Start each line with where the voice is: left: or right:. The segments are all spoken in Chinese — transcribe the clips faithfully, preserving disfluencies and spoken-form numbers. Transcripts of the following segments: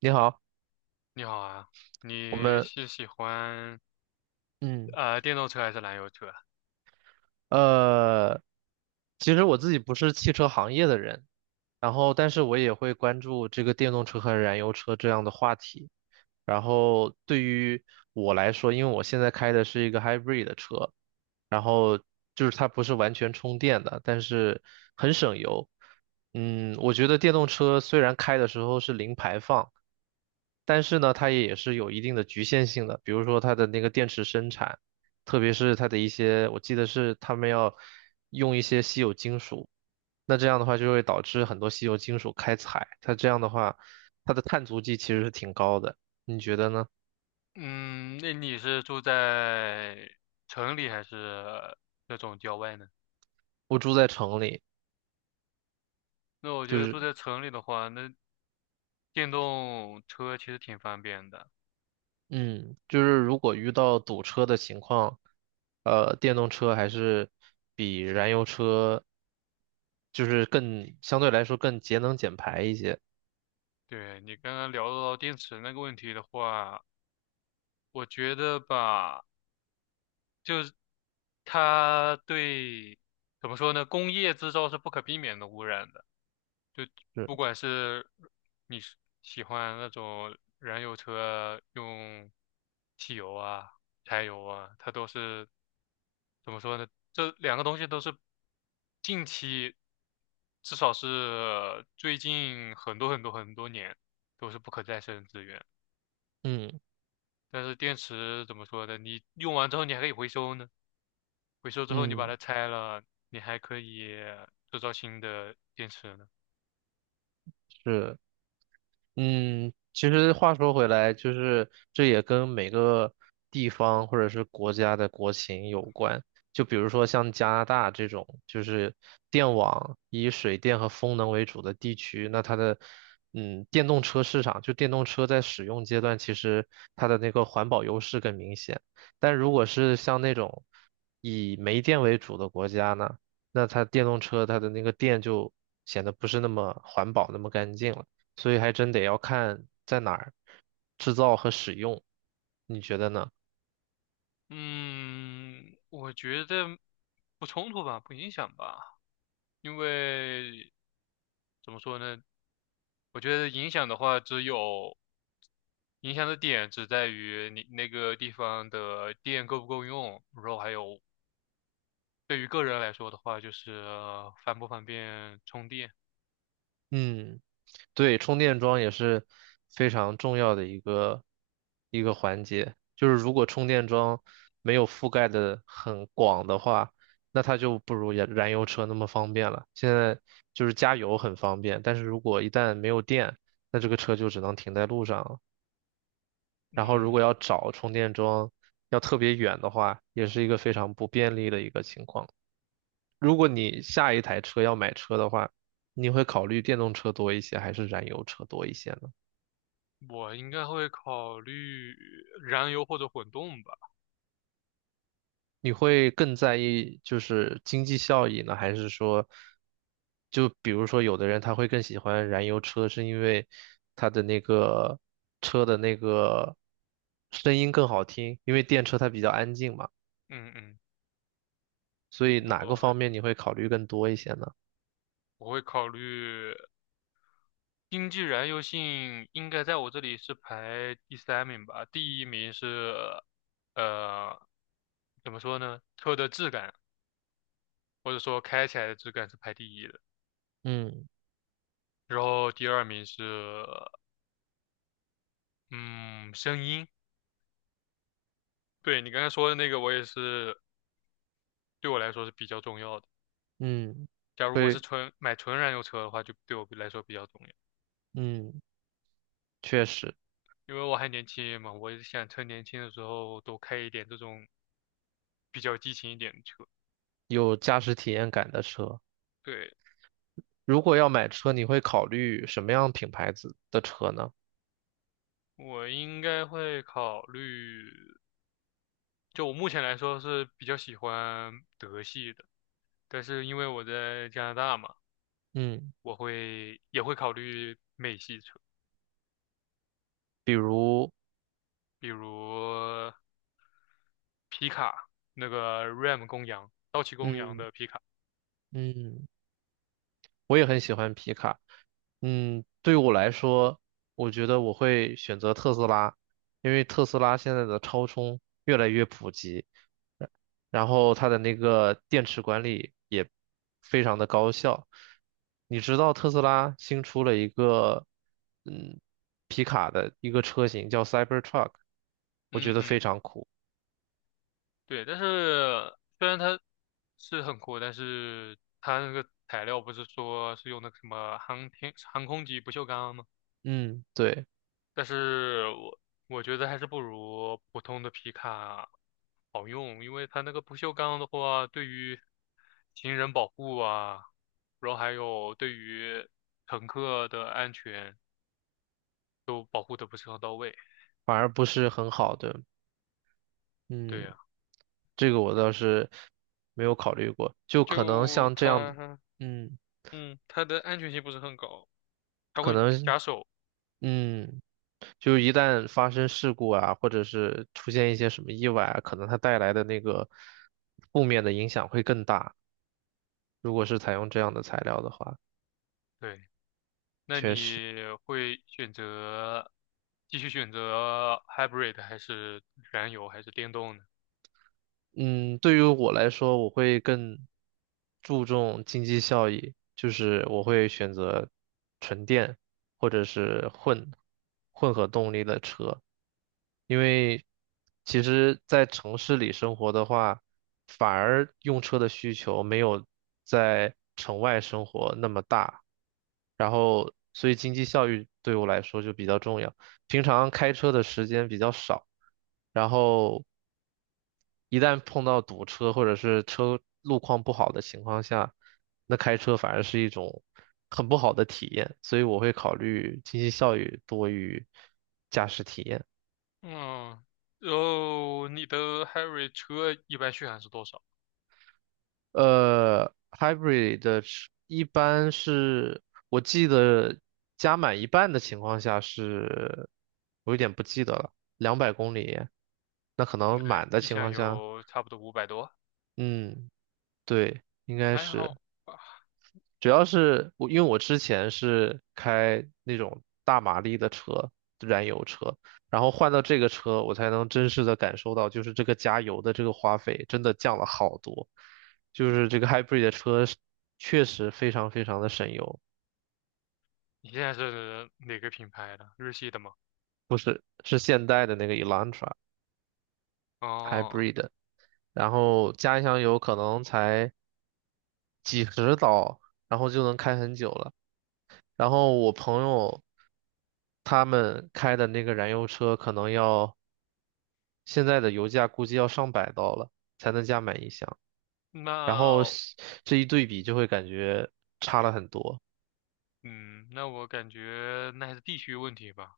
right: 你好，
left: 你好啊，
right: 我
left: 你
right: 们
left: 是喜欢
right: 嗯
left: 呃电动车还是燃油车？
right: 呃，其实我自己不是汽车行业的人，然后但是我也会关注这个电动车和燃油车这样的话题。然后对于我来说，因为我现在开的是一个 hybrid 的车，然后就是它不是完全充电的，但是很省油。嗯，我觉得电动车虽然开的时候是零排放。但是呢，它也是有一定的局限性的，比如说它的那个电池生产，特别是它的一些，我记得是他们要用一些稀有金属，那这样的话就会导致很多稀有金属开采，它这样的话，它的碳足迹其实是挺高的，你觉得呢？
left: 嗯，那你是住在城里还是那种郊外呢？
right: 我住在城里，
left: 那我觉
right: 就
left: 得
right: 是
left: 住在城里的话，那电动车其实挺方便的。
right: 嗯，就是如果遇到堵车的情况，呃，电动车还是比燃油车就是更相对来说更节能减排一些，
left: 对，你刚刚聊到电池那个问题的话，我觉得吧，就是它对，怎么说呢，工业制造是不可避免的污染的。
right: 是
left: 不管是你是喜欢那种燃油车用汽油啊、柴油啊，它都是怎么说呢？这两个东西都是近期，至少是最近很多很多很多年都是不可再生资源。
right: 嗯。
left: 但是电池怎么说呢？你用完之后你还可以回收呢，回收之后你把
right: 嗯，
left: 它拆了，你还可以制造新的电池呢。
right: 是。嗯，其实话说回来，就是这也跟每个地方或者是国家的国情有关。就比如说像加拿大这种，就是电网以水电和风能为主的地区，那它的嗯电动车市场，就电动车在使用阶段，其实它的那个环保优势更明显。但如果是像那种以煤电为主的国家呢，那它电动车它的那个电就显得不是那么环保，那么干净了。所以还真得要看在哪儿制造和使用，你觉得呢？
left: 嗯，我觉得不冲突吧，不影响吧，因为怎么说呢？我觉得影响的话，只有影响的点只在于你那个地方的电够不够用，然后还有对于个人来说的话，就是方不方便充电。
right: 嗯，对，充电桩也是非常重要的一个一个环节。就是如果充电桩没有覆盖的很广的话，那它就不如燃燃油车那么方便了。现在就是加油很方便，但是如果一旦没有电，那这个车就只能停在路上了。然后如果
left: 嗯，
right: 要找充电桩，要特别远的话，也是一个非常不便利的一个情况。如果你下一台车要买车的话，你会考虑电动车多一些，还是燃油车多一些呢？
left: 我应该会考虑燃油或者混动吧。
right: 你会更在意就是经济效益呢，还是说，就比如说有的人他会更喜欢燃油车，是因为他的那个车的那个声音更好听，因为电车它比较安静嘛，
left: 嗯嗯，
right: 所以哪个方
left: 我
right: 面你会考虑更多一些呢？
left: 我会考虑。经济燃油性应该在我这里是排第三名吧，第一名是呃，怎么说呢？车的质感或者说开起来的质感是排第一的，
right: 嗯
left: 然后第二名是嗯声音。对你刚才说的那个，我也是对我来说是比较重要的。
right: 嗯，
left: 假如我
right: 会
left: 是纯买纯燃油车的话，就对我来说比较重要，
right: 嗯，确实
left: 因为我还年轻嘛，我也想趁年轻的时候多开一点这种比较激情一点的车。
right: 有驾驶体验感的车。
left: 对，
right: 如果要买车，你会考虑什么样品牌子的车呢？
left: 我应该会考虑，就我目前来说是比较喜欢德系的，但是因为我在加拿大嘛，
right: 嗯，
left: 我会也会考虑美系车，
right: 比如，
left: 比如皮卡，那个 Ram 公羊，道奇公羊
right: 嗯
left: 的皮卡。
right: 嗯。我也很喜欢皮卡。嗯，对我来说，我觉得我会选择特斯拉，因为特斯拉现在的超充越来越普及，呃然后它的那个电池管理也非常的高效。你知道特斯拉新出了一个嗯皮卡的一个车型叫 Cybertruck，我觉
left: 嗯
right: 得非
left: 嗯，
right: 常酷。
left: 对，但是虽然它是很酷，但是它那个材料不是说是用那个什么航天航空级不锈钢吗？
right: 嗯，对，
left: 但是我我觉得还是不如普通的皮卡好用，因为它那个不锈钢的话，对于行人保护啊，然后还有对于乘客的安全都保护的不是很到位。
right: 反而不是很好的。
left: 对
right: 嗯。
left: 呀，
right: 这个我倒是没有考虑过，就可能
left: 就
right: 像这样的，
left: 它，
right: 嗯，
left: 嗯，它的安全性不是很高，它
right: 可
left: 会
right: 能，
left: 夹手。
right: 嗯，就一旦发生事故啊，或者是出现一些什么意外啊，可能它带来的那个负面的影响会更大。如果是采用这样的材料的话，
left: 对，那
right: 确实。
left: 你会选择继续选择 hybrid 还是燃油还是电动呢？
right: 嗯，对于我来说，我会更注重经济效益，就是我会选择纯电或者是混混合动力的车，因为其实，在城市里生活的话，反而用车的需求没有在城外生活那么大，然后所以经济效益对我来说就比较重要。平常开车的时间比较少，然后一旦碰到堵车或者是车路况不好的情况下，那开车反而是一种很不好的体验，所以我会考虑经济效益多于驾驶体验。
left: 嗯，然后你的 hybrid 车一般续航是多少？
right: 呃，hybrid 的是一般是我记得加满一半的情况下是，我有点不记得了，两百公里，那可能
left: 呃，
right: 满的
left: 一
right: 情
left: 箱
right: 况下，
left: 油差不多五百多，
right: 嗯，对，应该
left: 还
right: 是。
left: 好吧。
right: 主要是我，因为我之前是开那种大马力的车，燃油车，然后换到这个车，我才能真实的感受到，就是这个加油的这个花费真的降了好多，就是这个 hybrid 的车是确实非常非常的省油，
left: 你现在是哪个品牌的？日系的吗？
right: 是现代的那个 Elantra
left: 哦，
right: hybrid，然后加一箱油可能才几十刀，然后就能开很久了。然后我朋友他们开的那个燃油车可能要。现在的油价估计要上百刀了才能加满一箱，然后
left: 那
right: 西这一对比就会感觉差了很多。
left: 嗯，那我感觉那还是地区问题吧，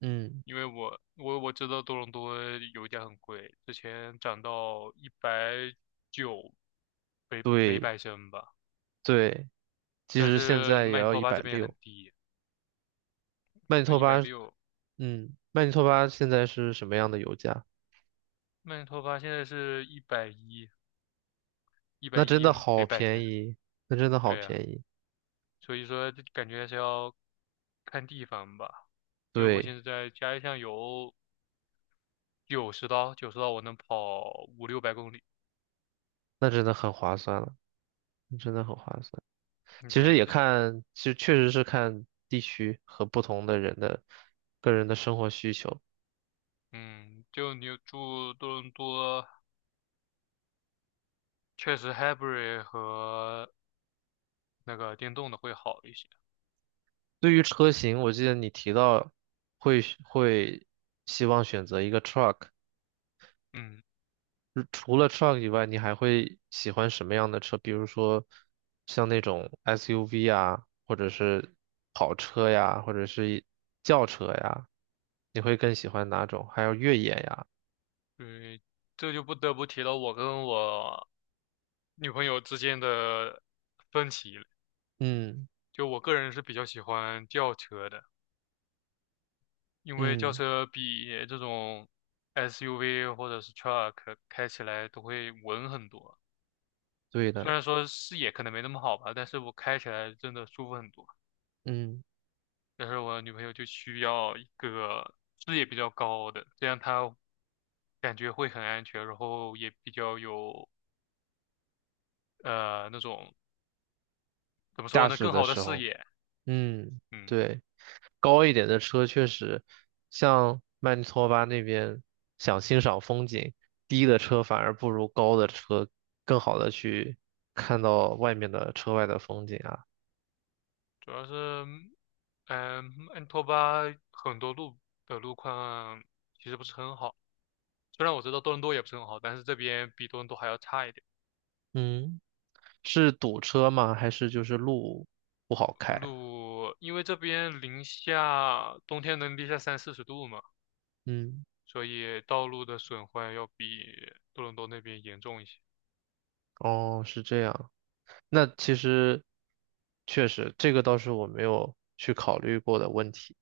right: 嗯，
left: 因为我我我知道多伦多油价很贵，之前涨到一百九每每
right: 对
left: 百升吧，
right: 对，其
left: 但
right: 实现
left: 是
right: 在也
left: 曼尼
right: 要
left: 托
right: 一
left: 巴
right: 百
left: 这边很
right: 六。
left: 低，
right: 曼尼
left: 那
right: 托
left: 一百
right: 巴，
left: 六
right: 嗯，曼尼托
left: 一百，
right: 巴现在是什么样的油价？
left: 曼尼托巴现在是一百一一百
right: 那真
left: 一
right: 的好
left: 每百升，
right: 便宜，那真的好
left: 对呀、
right: 便宜，
left: 所以说这感觉还是要看地方吧，因为我现
right: 对，
left: 在在家里上有九十刀，九十刀我能跑五六百公里。
right: 那真的很划算了，那真的很划算。
left: 嗯
right: 其实
left: 对，
right: 也
left: 那
right: 看，其实确实是看地区和不同的人的个人的生活需求。
left: 嗯，就你住多伦多，确实 hybrid 和那个电动的会好一些。
right: 对于车型，我记得你提到会会希望选择一个 truck，
left: 嗯，
right: 如除了 truck 以外，你还会喜欢什么样的车？比如说像那种 S U V 啊，或者是跑车呀，或者是一轿车呀，你会更喜欢哪种？还有越野呀？
left: 对，这就不得不提到我跟我女朋友之间的分歧了。
right: 嗯
left: 就我个人是比较喜欢轿车的。因为轿
right: 嗯，
left: 车比这种 S U V 或者是 truck 开起来都会稳很多，
right: 对的，
left: 虽然说视野可能没那么好吧，但是我开起来真的舒服很多。
right: 嗯，
left: 但是我女朋友就需要一个视野比较高的，这样她感觉会很安全，然后也比较有呃那种怎么
right: 驾
left: 说呢，
right: 驶
left: 更
right: 的
left: 好的
right: 时
left: 视
right: 候。
left: 野。
right: 嗯，
left: 嗯，
right: 对，高一点的车确实，像曼尼托巴那边想欣赏风景，低的车反而不如高的车更好的去看到外面的车外的风景啊。
left: 主要是呃嗯，安托巴很多路的路况其实不是很好。虽然我知道多伦多也不是很好，但是这边比多伦多还要差一点。
right: 嗯，是堵车吗？还是就是路不好开？
left: 路，因为这边零下，冬天能零下三四十度嘛，
right: 嗯，
left: 所以道路的损坏要比多伦多那边严重一些。
right: 哦，是这样。那其实确实，这个倒是我没有去考虑过的问题。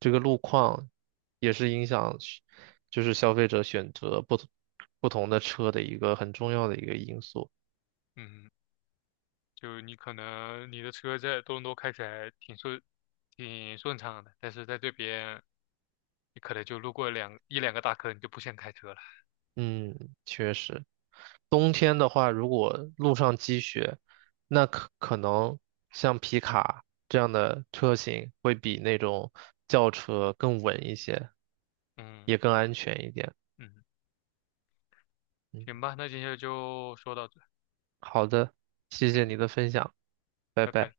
right: 这个路况也是影响是就是消费者选择不同不同的车的一个很重要的一个因素。
left: 嗯，就你可能你的车在多伦多开起来挺顺，挺顺畅的，但是在这边你可能就路过两一两个大坑，你就不想开车了。
right: 嗯，确实，冬天的话，如果路上积雪，那可可能像皮卡这样的车型会比那种轿车更稳一些，
left: 嗯
right: 也更安全一点。
left: 嗯，
right: 嗯，
left: 行吧，那今天就说到这。
right: 好的，谢谢你
left: 嗯，
right: 的分享。拜
left: 拜
right: 拜。
left: 拜。